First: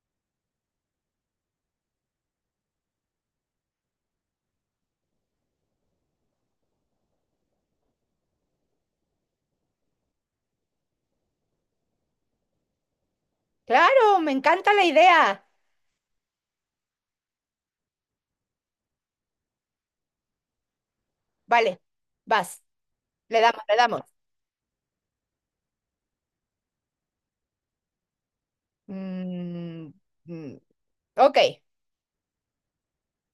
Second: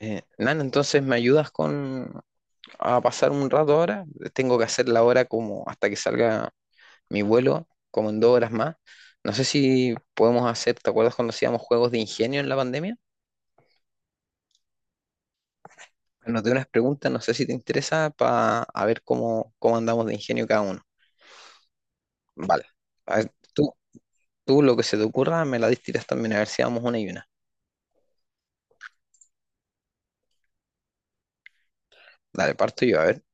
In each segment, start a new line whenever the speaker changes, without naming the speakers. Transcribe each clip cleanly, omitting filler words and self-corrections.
Nan, entonces me ayudas con a pasar un rato ahora. Tengo que hacer la hora como hasta que salga mi vuelo, como en 2 horas más. No sé si podemos hacer, ¿te acuerdas cuando hacíamos juegos de ingenio en la pandemia?
Claro, me encanta la idea.
Nos dio unas preguntas, no sé si te interesa, para a ver cómo andamos de ingenio cada uno.
Vale, vas,
Vale. A ver,
le damos,
tú,
le damos.
tú lo que se te ocurra, me la distiras también, a ver si damos una y una.
Mm, mm, ok.
Dale, parto yo, a ver.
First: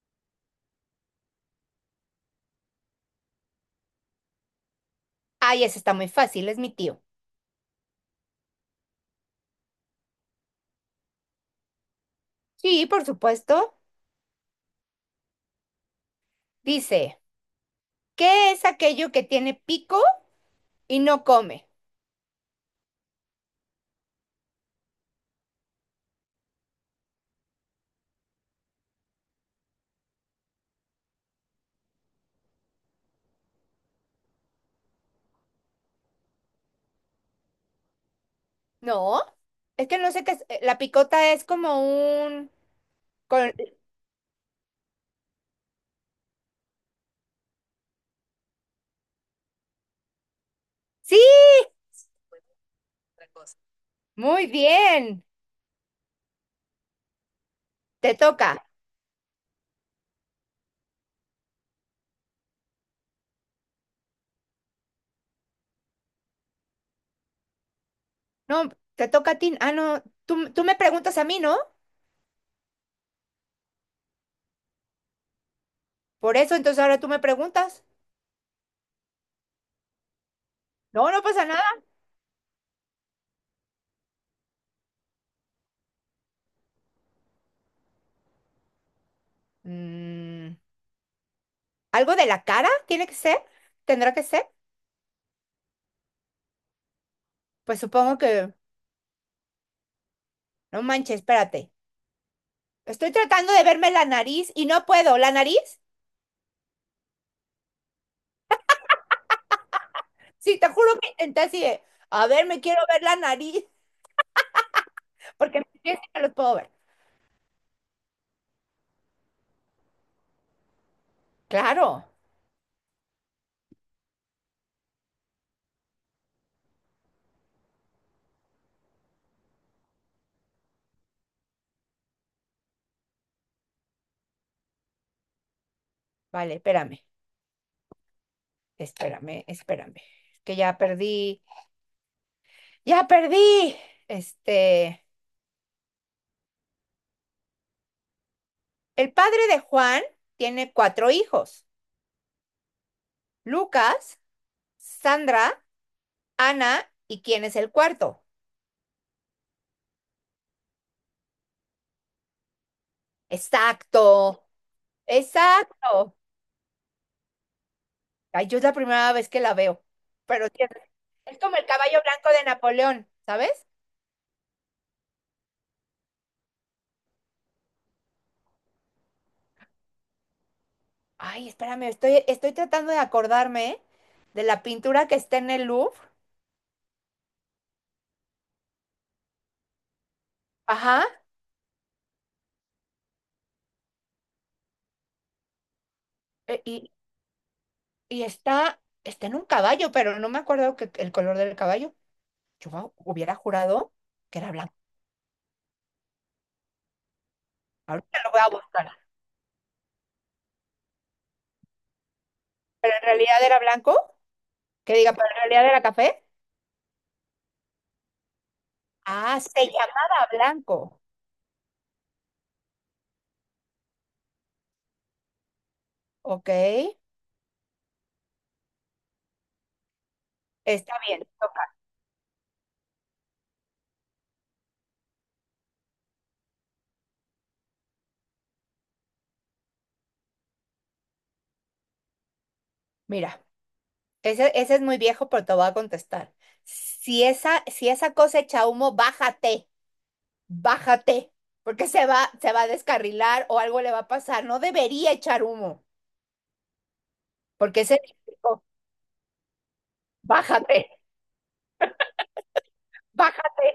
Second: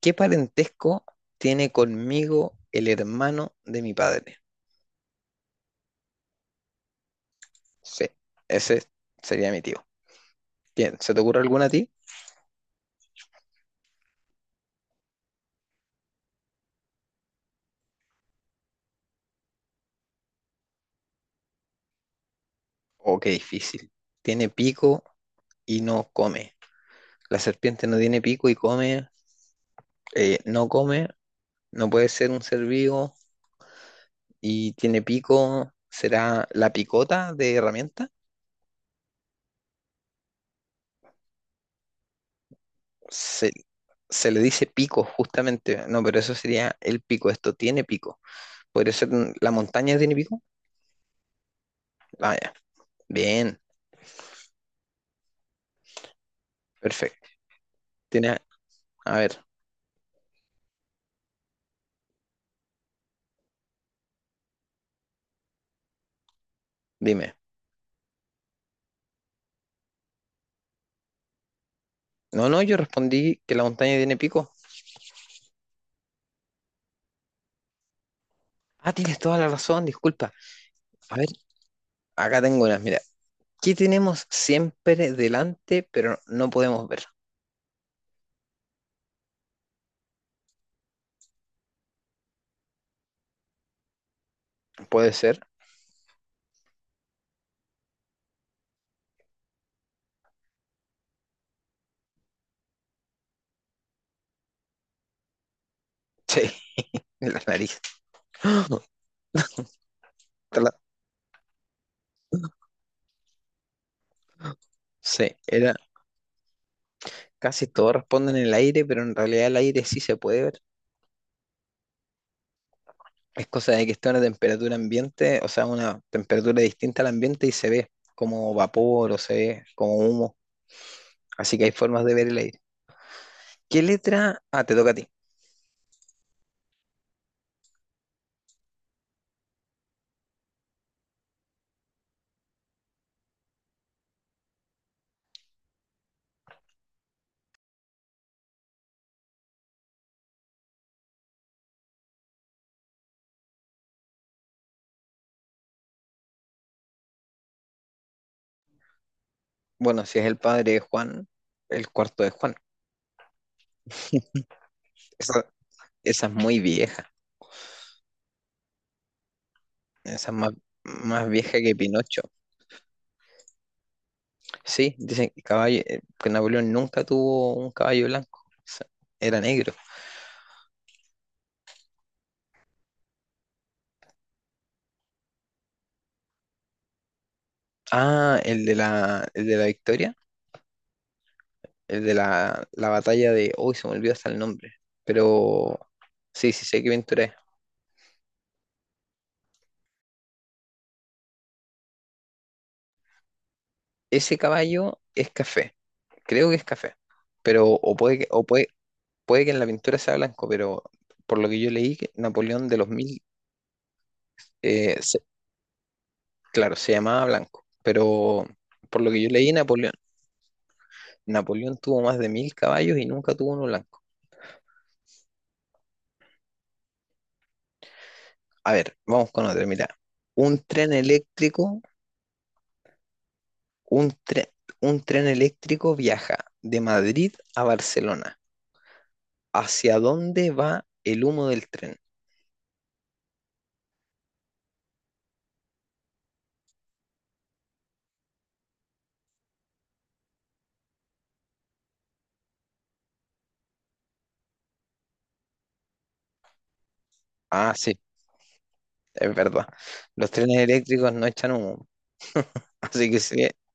¿Qué parentesco tiene conmigo el hermano de mi padre?
Ay, ese está muy fácil, es mi tío.
Sí, ese sería mi tío. Bien, ¿se te ocurre alguna a ti?
Sí, por supuesto. Dice, ¿qué es aquello que tiene pico y no come?
Oh, qué difícil. Tiene pico y no come. La serpiente no tiene pico y come, no come, no puede ser un ser vivo y tiene pico. ¿Será la picota de herramienta?
No, es que no sé qué es. La picota es como un...
Se,
con-
se le dice pico justamente. No, pero eso sería el pico. Esto tiene pico. ¿Podría ser la montaña tiene pico?
Sí,
Vaya, bien,
muy bien.
perfecto.
Te
Tiene,
toca.
a ver, dime.
No, te toca a ti. Ah, no, tú me preguntas a mí, ¿no?
No, no, yo respondí que la montaña tiene pico.
Por eso, entonces ahora tú me preguntas.
Ah, tienes toda la razón, disculpa.
No,
A
no
ver,
pasa nada.
acá tengo unas, mira. ¿Qué tenemos siempre delante, pero no podemos ver?
Mm, ¿Algo de la cara tiene que ser? ¿Tendrá que ser?
Puede ser.
Pues supongo que. No manches, espérate. Estoy tratando de verme la nariz y no puedo. ¿La nariz?
Sí, la nariz.
Sí, te
Tala.
juro que intenté así de. A ver, me quiero ver la nariz
Sí,
porque
era.
mis pies sí me los puedo ver.
Casi todos responden en el aire, pero en realidad el aire sí se puede ver.
Claro.
Es cosa de que está a una temperatura ambiente, o sea, una temperatura distinta al ambiente y se ve como vapor o se ve como humo. Así que hay formas de ver el aire. ¿Qué letra? Ah, te toca a ti.
Vale, espérame, espérame, espérame. Que ya perdí. Ya perdí. Este... El padre de Juan tiene cuatro hijos. Lucas, Sandra, Ana y ¿quién es el cuarto?
Bueno, si es el padre de Juan, el cuarto de Juan.
Exacto,
Esa,
exacto.
esa es muy vieja.
Ay, yo es la primera vez que la veo,
Esa es
pero
más,
sí es
más
es como
vieja
el
que
caballo
Pinocho.
blanco de Napoleón, ¿sabes?
Sí, dicen que, caballo, que Napoleón nunca tuvo un caballo blanco. O sea, era negro.
Ay, espérame, estoy tratando de acordarme de la pintura que está en el Louvre.
Ah, el de la victoria.
Ajá,
La batalla de. Uy, se me olvidó hasta el nombre. Pero sí,
e-
sí sé qué
y,
pintura es.
y está en un caballo, pero no me acuerdo que, el color del caballo. Yo hubiera jurado
Ese
que era blanco.
caballo es café. Creo que es café. Pero, o
Ahorita
puede que,
lo voy
o
a
puede,
buscar.
puede que en la pintura sea blanco, pero por lo que yo leí, que Napoleón de los
¿Pero en
1.000,
realidad era blanco? Que
eh,
diga,
se-
¿pero en realidad era café?
claro, se llamaba blanco. Pero por lo que yo
Ah,
leí,
se
Napoleón.
llamaba blanco.
Napoleón tuvo más de 1.000 caballos y nunca tuvo uno blanco.
Ok.
A ver, vamos con otro. Mira, un tren
Está bien, toca.
eléctrico, un tren, un tren eléctrico viaja de Madrid a Barcelona. ¿Hacia dónde va el humo del tren?
Mira, ese es muy viejo, pero te voy a contestar. Si esa cosa echa humo, bájate, bájate, porque se va a descarrilar o algo le va a pasar. No debería echar humo,
Ah,
porque es
sí,
eléctrico.
es verdad. Los trenes
Bájate,
eléctricos no echan humo, así que si,
bájate,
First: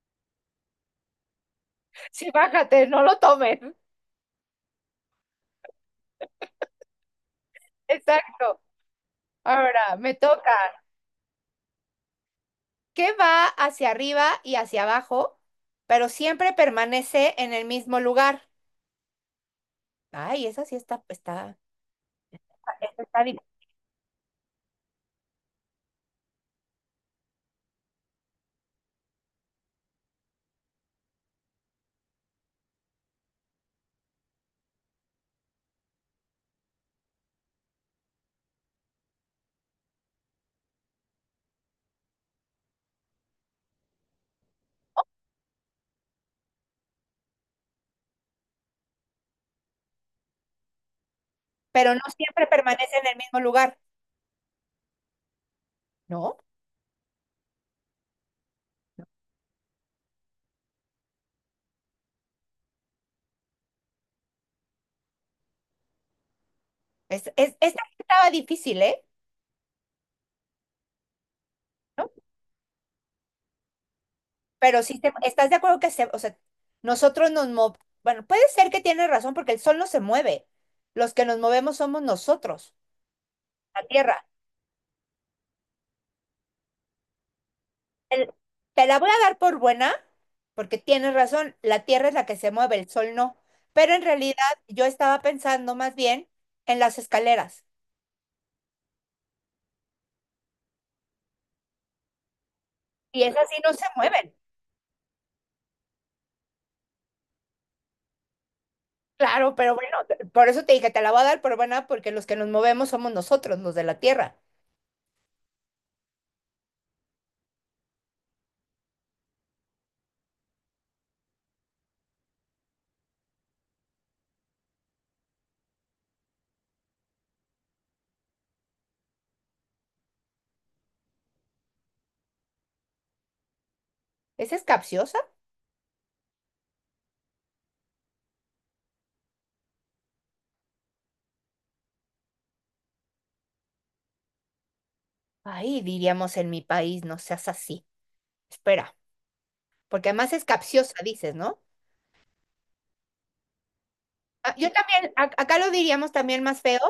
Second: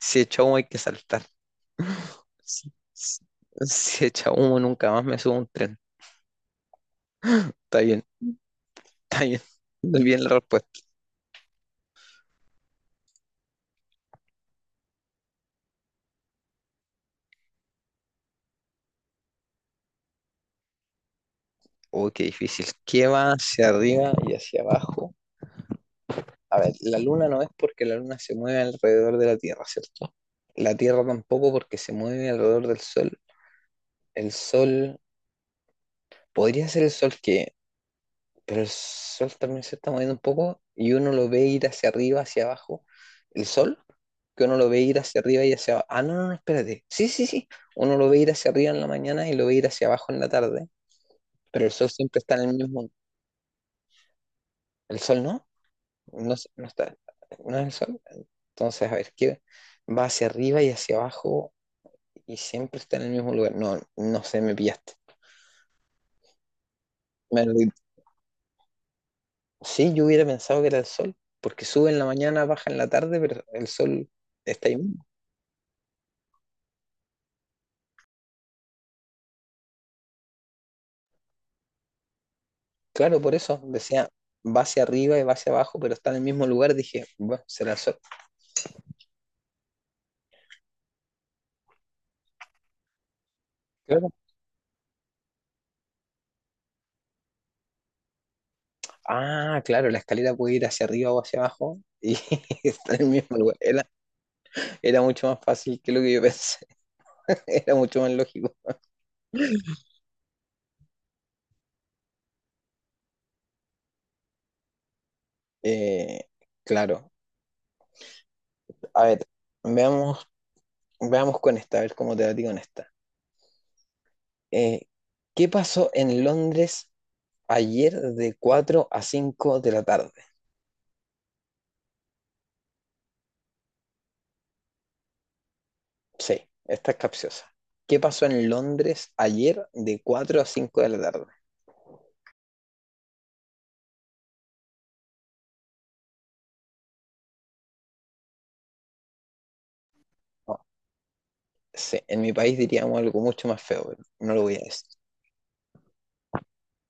si echa humo hay que saltar.
sí,
Si,
bájate, no lo
si-
tomes.
si echa humo nunca más me subo a un tren. Está bien,
Exacto.
está bien.
Ahora,
Muy
me
bien la
toca.
respuesta.
¿Qué va hacia arriba y hacia abajo, pero siempre permanece en el mismo lugar? Ay, esa sí está,
Oh, qué difícil.
esa
¿Qué
está
va
difícil.
hacia arriba y hacia abajo? A ver, la luna no es porque la luna se mueve alrededor de la Tierra, ¿cierto? La Tierra tampoco porque se mueve alrededor del Sol. El Sol, podría ser el Sol que, pero el Sol también se está moviendo un poco y uno lo ve ir hacia arriba, hacia abajo. El Sol, que uno lo ve ir hacia arriba y hacia abajo. Ah, no, no, no, espérate. Sí, sí, sí. Uno lo ve ir hacia arriba en la mañana y lo ve ir hacia abajo en la tarde, pero el Sol
Pero no
siempre está
siempre
en el mismo.
permanece en el mismo lugar,
¿El Sol no? No,
¿no?
no está. ¿No es el Sol? Entonces, a ver, ¿qué? Va hacia arriba y hacia abajo y siempre está en el mismo lugar. No, no sé, me pillaste.
Es,
Me
es,
lo-
esta estaba difícil, ¿eh?
sí, yo hubiera pensado que era el sol, porque sube en la
¿No?
mañana, baja en la tarde, pero el sol está ahí
Pero sí,
mismo.
¿estás de acuerdo que o sea, nosotros nos movemos, bueno, puede ser que tienes razón porque el sol no se mueve, los que nos movemos somos nosotros,
Claro, por eso
la
decía,
Tierra.
va hacia arriba y va hacia abajo, pero está en el mismo lugar. Dije, bueno, será el sol.
El- Te la voy a dar por buena, porque tienes razón, la Tierra es la que se mueve, el sol no, pero en
Claro.
realidad yo estaba pensando más bien en las escaleras,
Ah, claro, la escalera puede ir hacia arriba o hacia abajo y está en el
y
mismo
esas
lugar.
sí no se
Era,
mueven.
era mucho más fácil que lo que yo pensé, era mucho más lógico.
Claro, pero bueno, por eso te dije, te la voy a dar por buena, porque los que nos movemos somos nosotros, los de la tierra.
Eh, claro, a ver, veamos, veamos con esta, a ver cómo te va a ti con esta. Eh, ¿Qué pasó en Londres ayer de 4 a 5 de la tarde?
¿Esa es capciosa?
Sí, esta es capciosa. ¿Qué pasó en Londres ayer de 4 a 5 de la tarde?
Ay, diríamos en mi país, no seas así. Espera, porque además es
No,
capciosa, dices, ¿no?
sí, en mi país diríamos algo mucho más feo, pero no lo voy
Ah,
a
yo
decir.
también, acá lo diríamos también más feo,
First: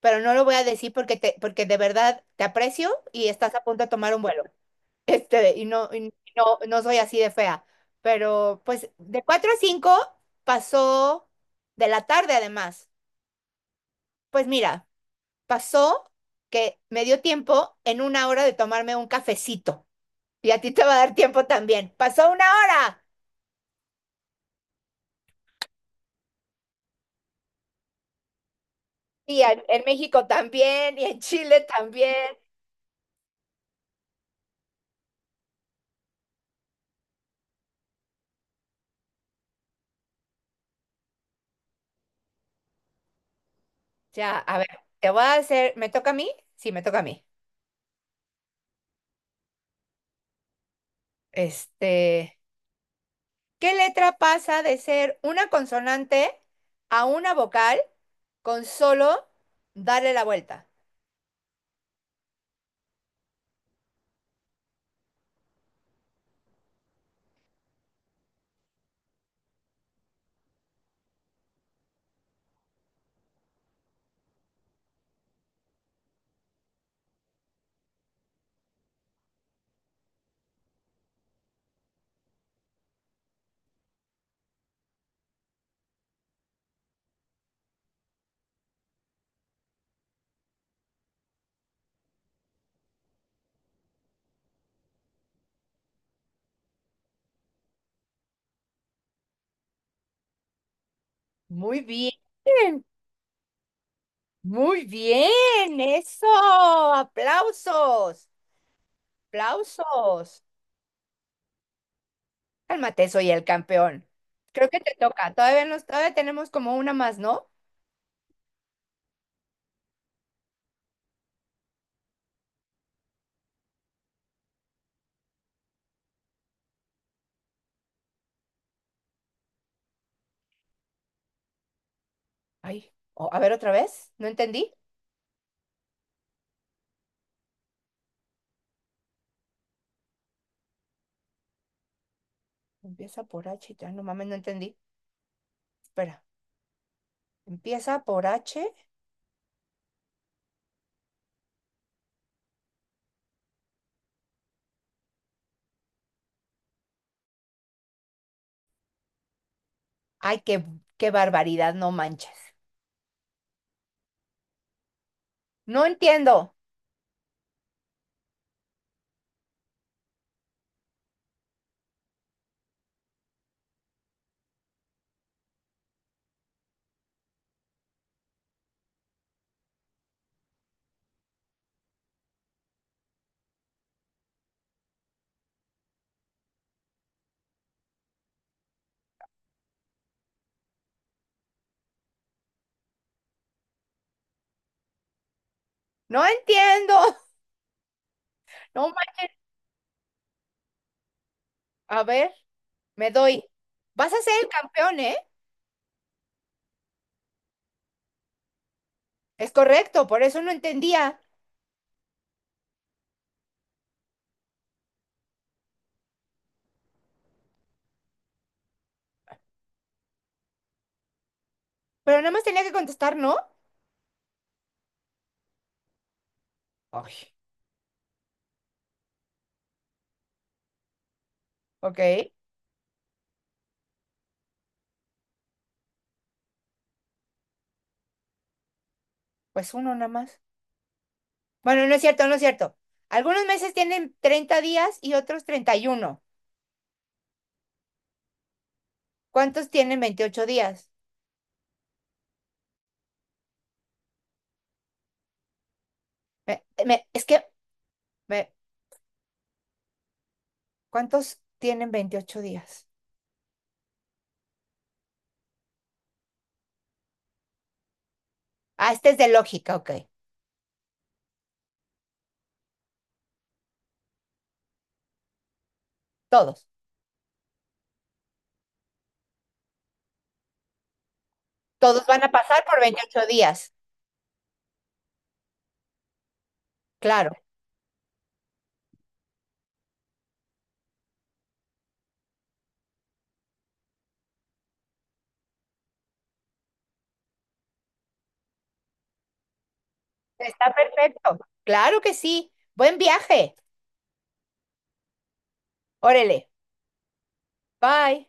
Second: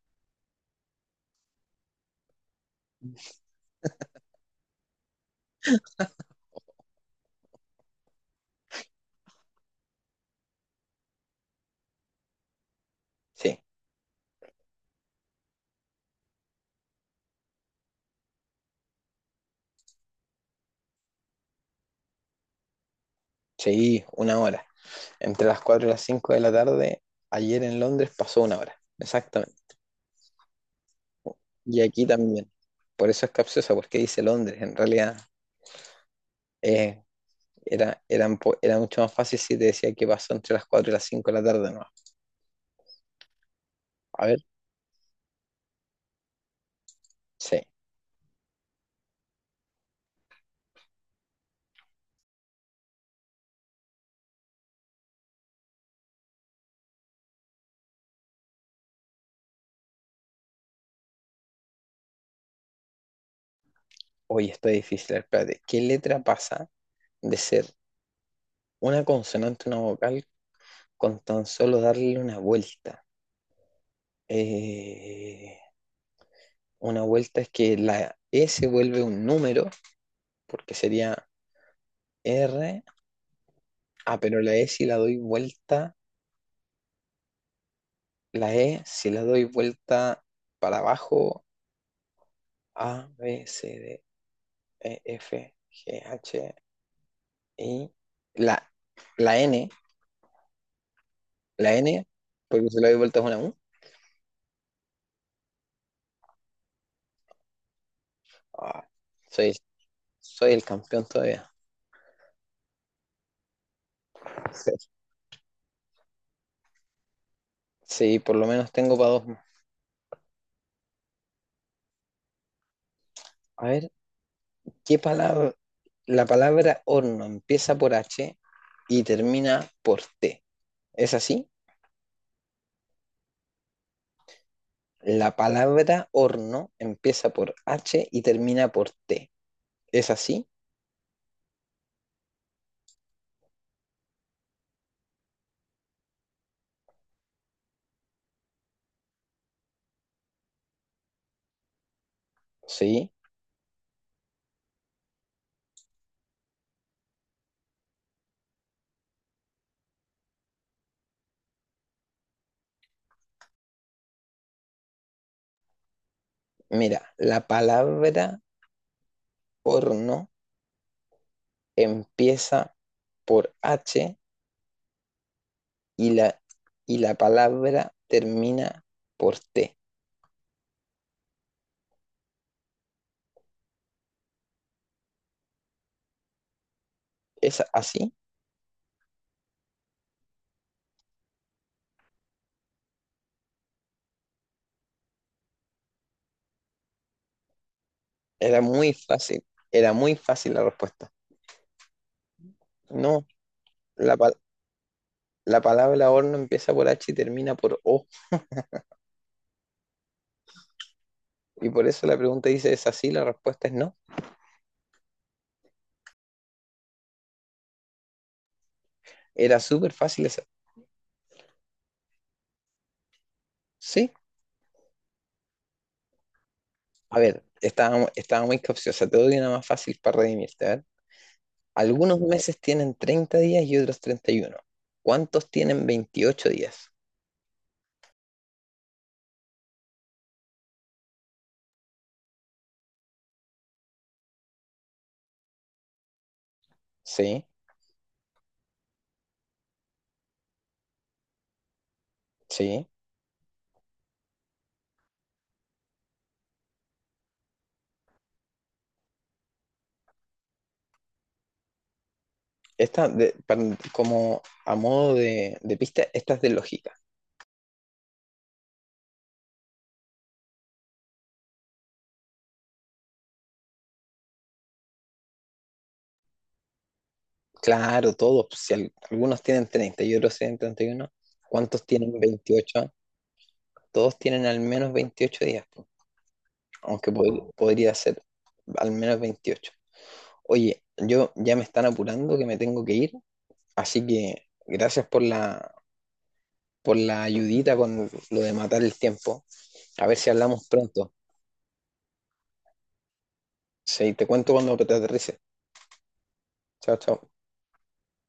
pero no lo voy a decir porque de verdad te aprecio y estás a punto de tomar un vuelo. Y no, no soy así de fea. Pero pues de 4 a 5 pasó de la tarde además.
Sí,
Pues mira. Pasó que me dio tiempo en una hora de tomarme un cafecito. Y a ti te va a dar tiempo también. Pasó una hora.
sí, una hora. Entre las 4 y las 5 de la tarde, ayer en Londres pasó una hora.
Y
Exactamente.
en México también, y en Chile
Y aquí
también.
también. Por eso es capciosa, porque dice Londres. En realidad, eh, era mucho más fácil si te decía que pasó entre las 4 y las 5 de la tarde, ¿no? A ver,
Ya, a ver, te voy a hacer, ¿me toca a mí? Sí, me toca a mí.
sí.
Este, ¿Qué letra pasa de ser una consonante a una vocal con solo darle la vuelta?
Hoy está difícil, espérate. ¿Qué letra pasa de ser una consonante, una vocal, con tan solo darle una vuelta? Eh, una vuelta es que la E se vuelve un número, porque sería R. Ah, pero la E si la doy vuelta para abajo, A, B, C, D, E, F, G, H, I. La, la N, la
Muy
N, porque si
bien,
la doy vuelta es una U.
muy bien, eso, aplausos,
Ah, soy
aplausos.
soy el campeón todavía.
Cálmate, soy el campeón. Creo que
Sí,
te toca. Todavía tenemos como una más, ¿no?
sí, por lo menos tengo para dos más. A ver, ¿qué palabra? La palabra horno empieza por H y termina por T. ¿Es así?
Ay, a ver otra vez. ¿No entendí?
La palabra horno empieza por H y termina por T. ¿Es así?
Empieza por H, y no mames, no entendí. Espera. Empieza por H.
Sí.
Ay, qué barbaridad, no manches. No entiendo.
Mira, la palabra horno empieza por H y y la palabra termina por T. ¿Es así?
No entiendo.
Era
No
muy
manches.
fácil. Era muy fácil la respuesta.
A ver, me
No,
doy. Vas
la,
a
pa-
ser el campeón, ¿eh?
la palabra horno empieza por H y termina por O.
Es correcto, por eso no entendía.
Y por eso la pregunta dice, ¿es así? La respuesta es no. Era súper fácil esa.
Pero nada más tenía que contestar, ¿no?
Sí. A
Ay,
ver, estaba muy capciosa. Te doy una más fácil para redimirte. A ver. Algunos
ok.
meses tienen 30 días y otros 31. ¿Cuántos tienen 28 días?
Pues uno nada más. Bueno, no es cierto, no es cierto. Algunos meses tienen 30 días y otros 31.
Sí,
¿Cuántos tienen 28 días?
sí.
Es que, me- ¿cuántos tienen 28 días?
Como a modo de pista, esta es de lógica.
Ah, este es de lógica, ok. Todos.
Claro, todos, si algunos tienen 30 y otros tienen 31. ¿Cuántos
Todos
tienen
van a pasar por
28?
28 días.
Todos tienen al menos 28 días, po, aunque
Claro.
podría ser al menos 28. Oye, yo ya me están apurando que me tengo que ir, así que gracias por la ayudita con lo de matar el tiempo. A ver si hablamos
Está
pronto.
perfecto. Claro que sí. Buen viaje.
Sí, te cuento cuando te aterrice.
Órale.
Chao, chao.
Bye.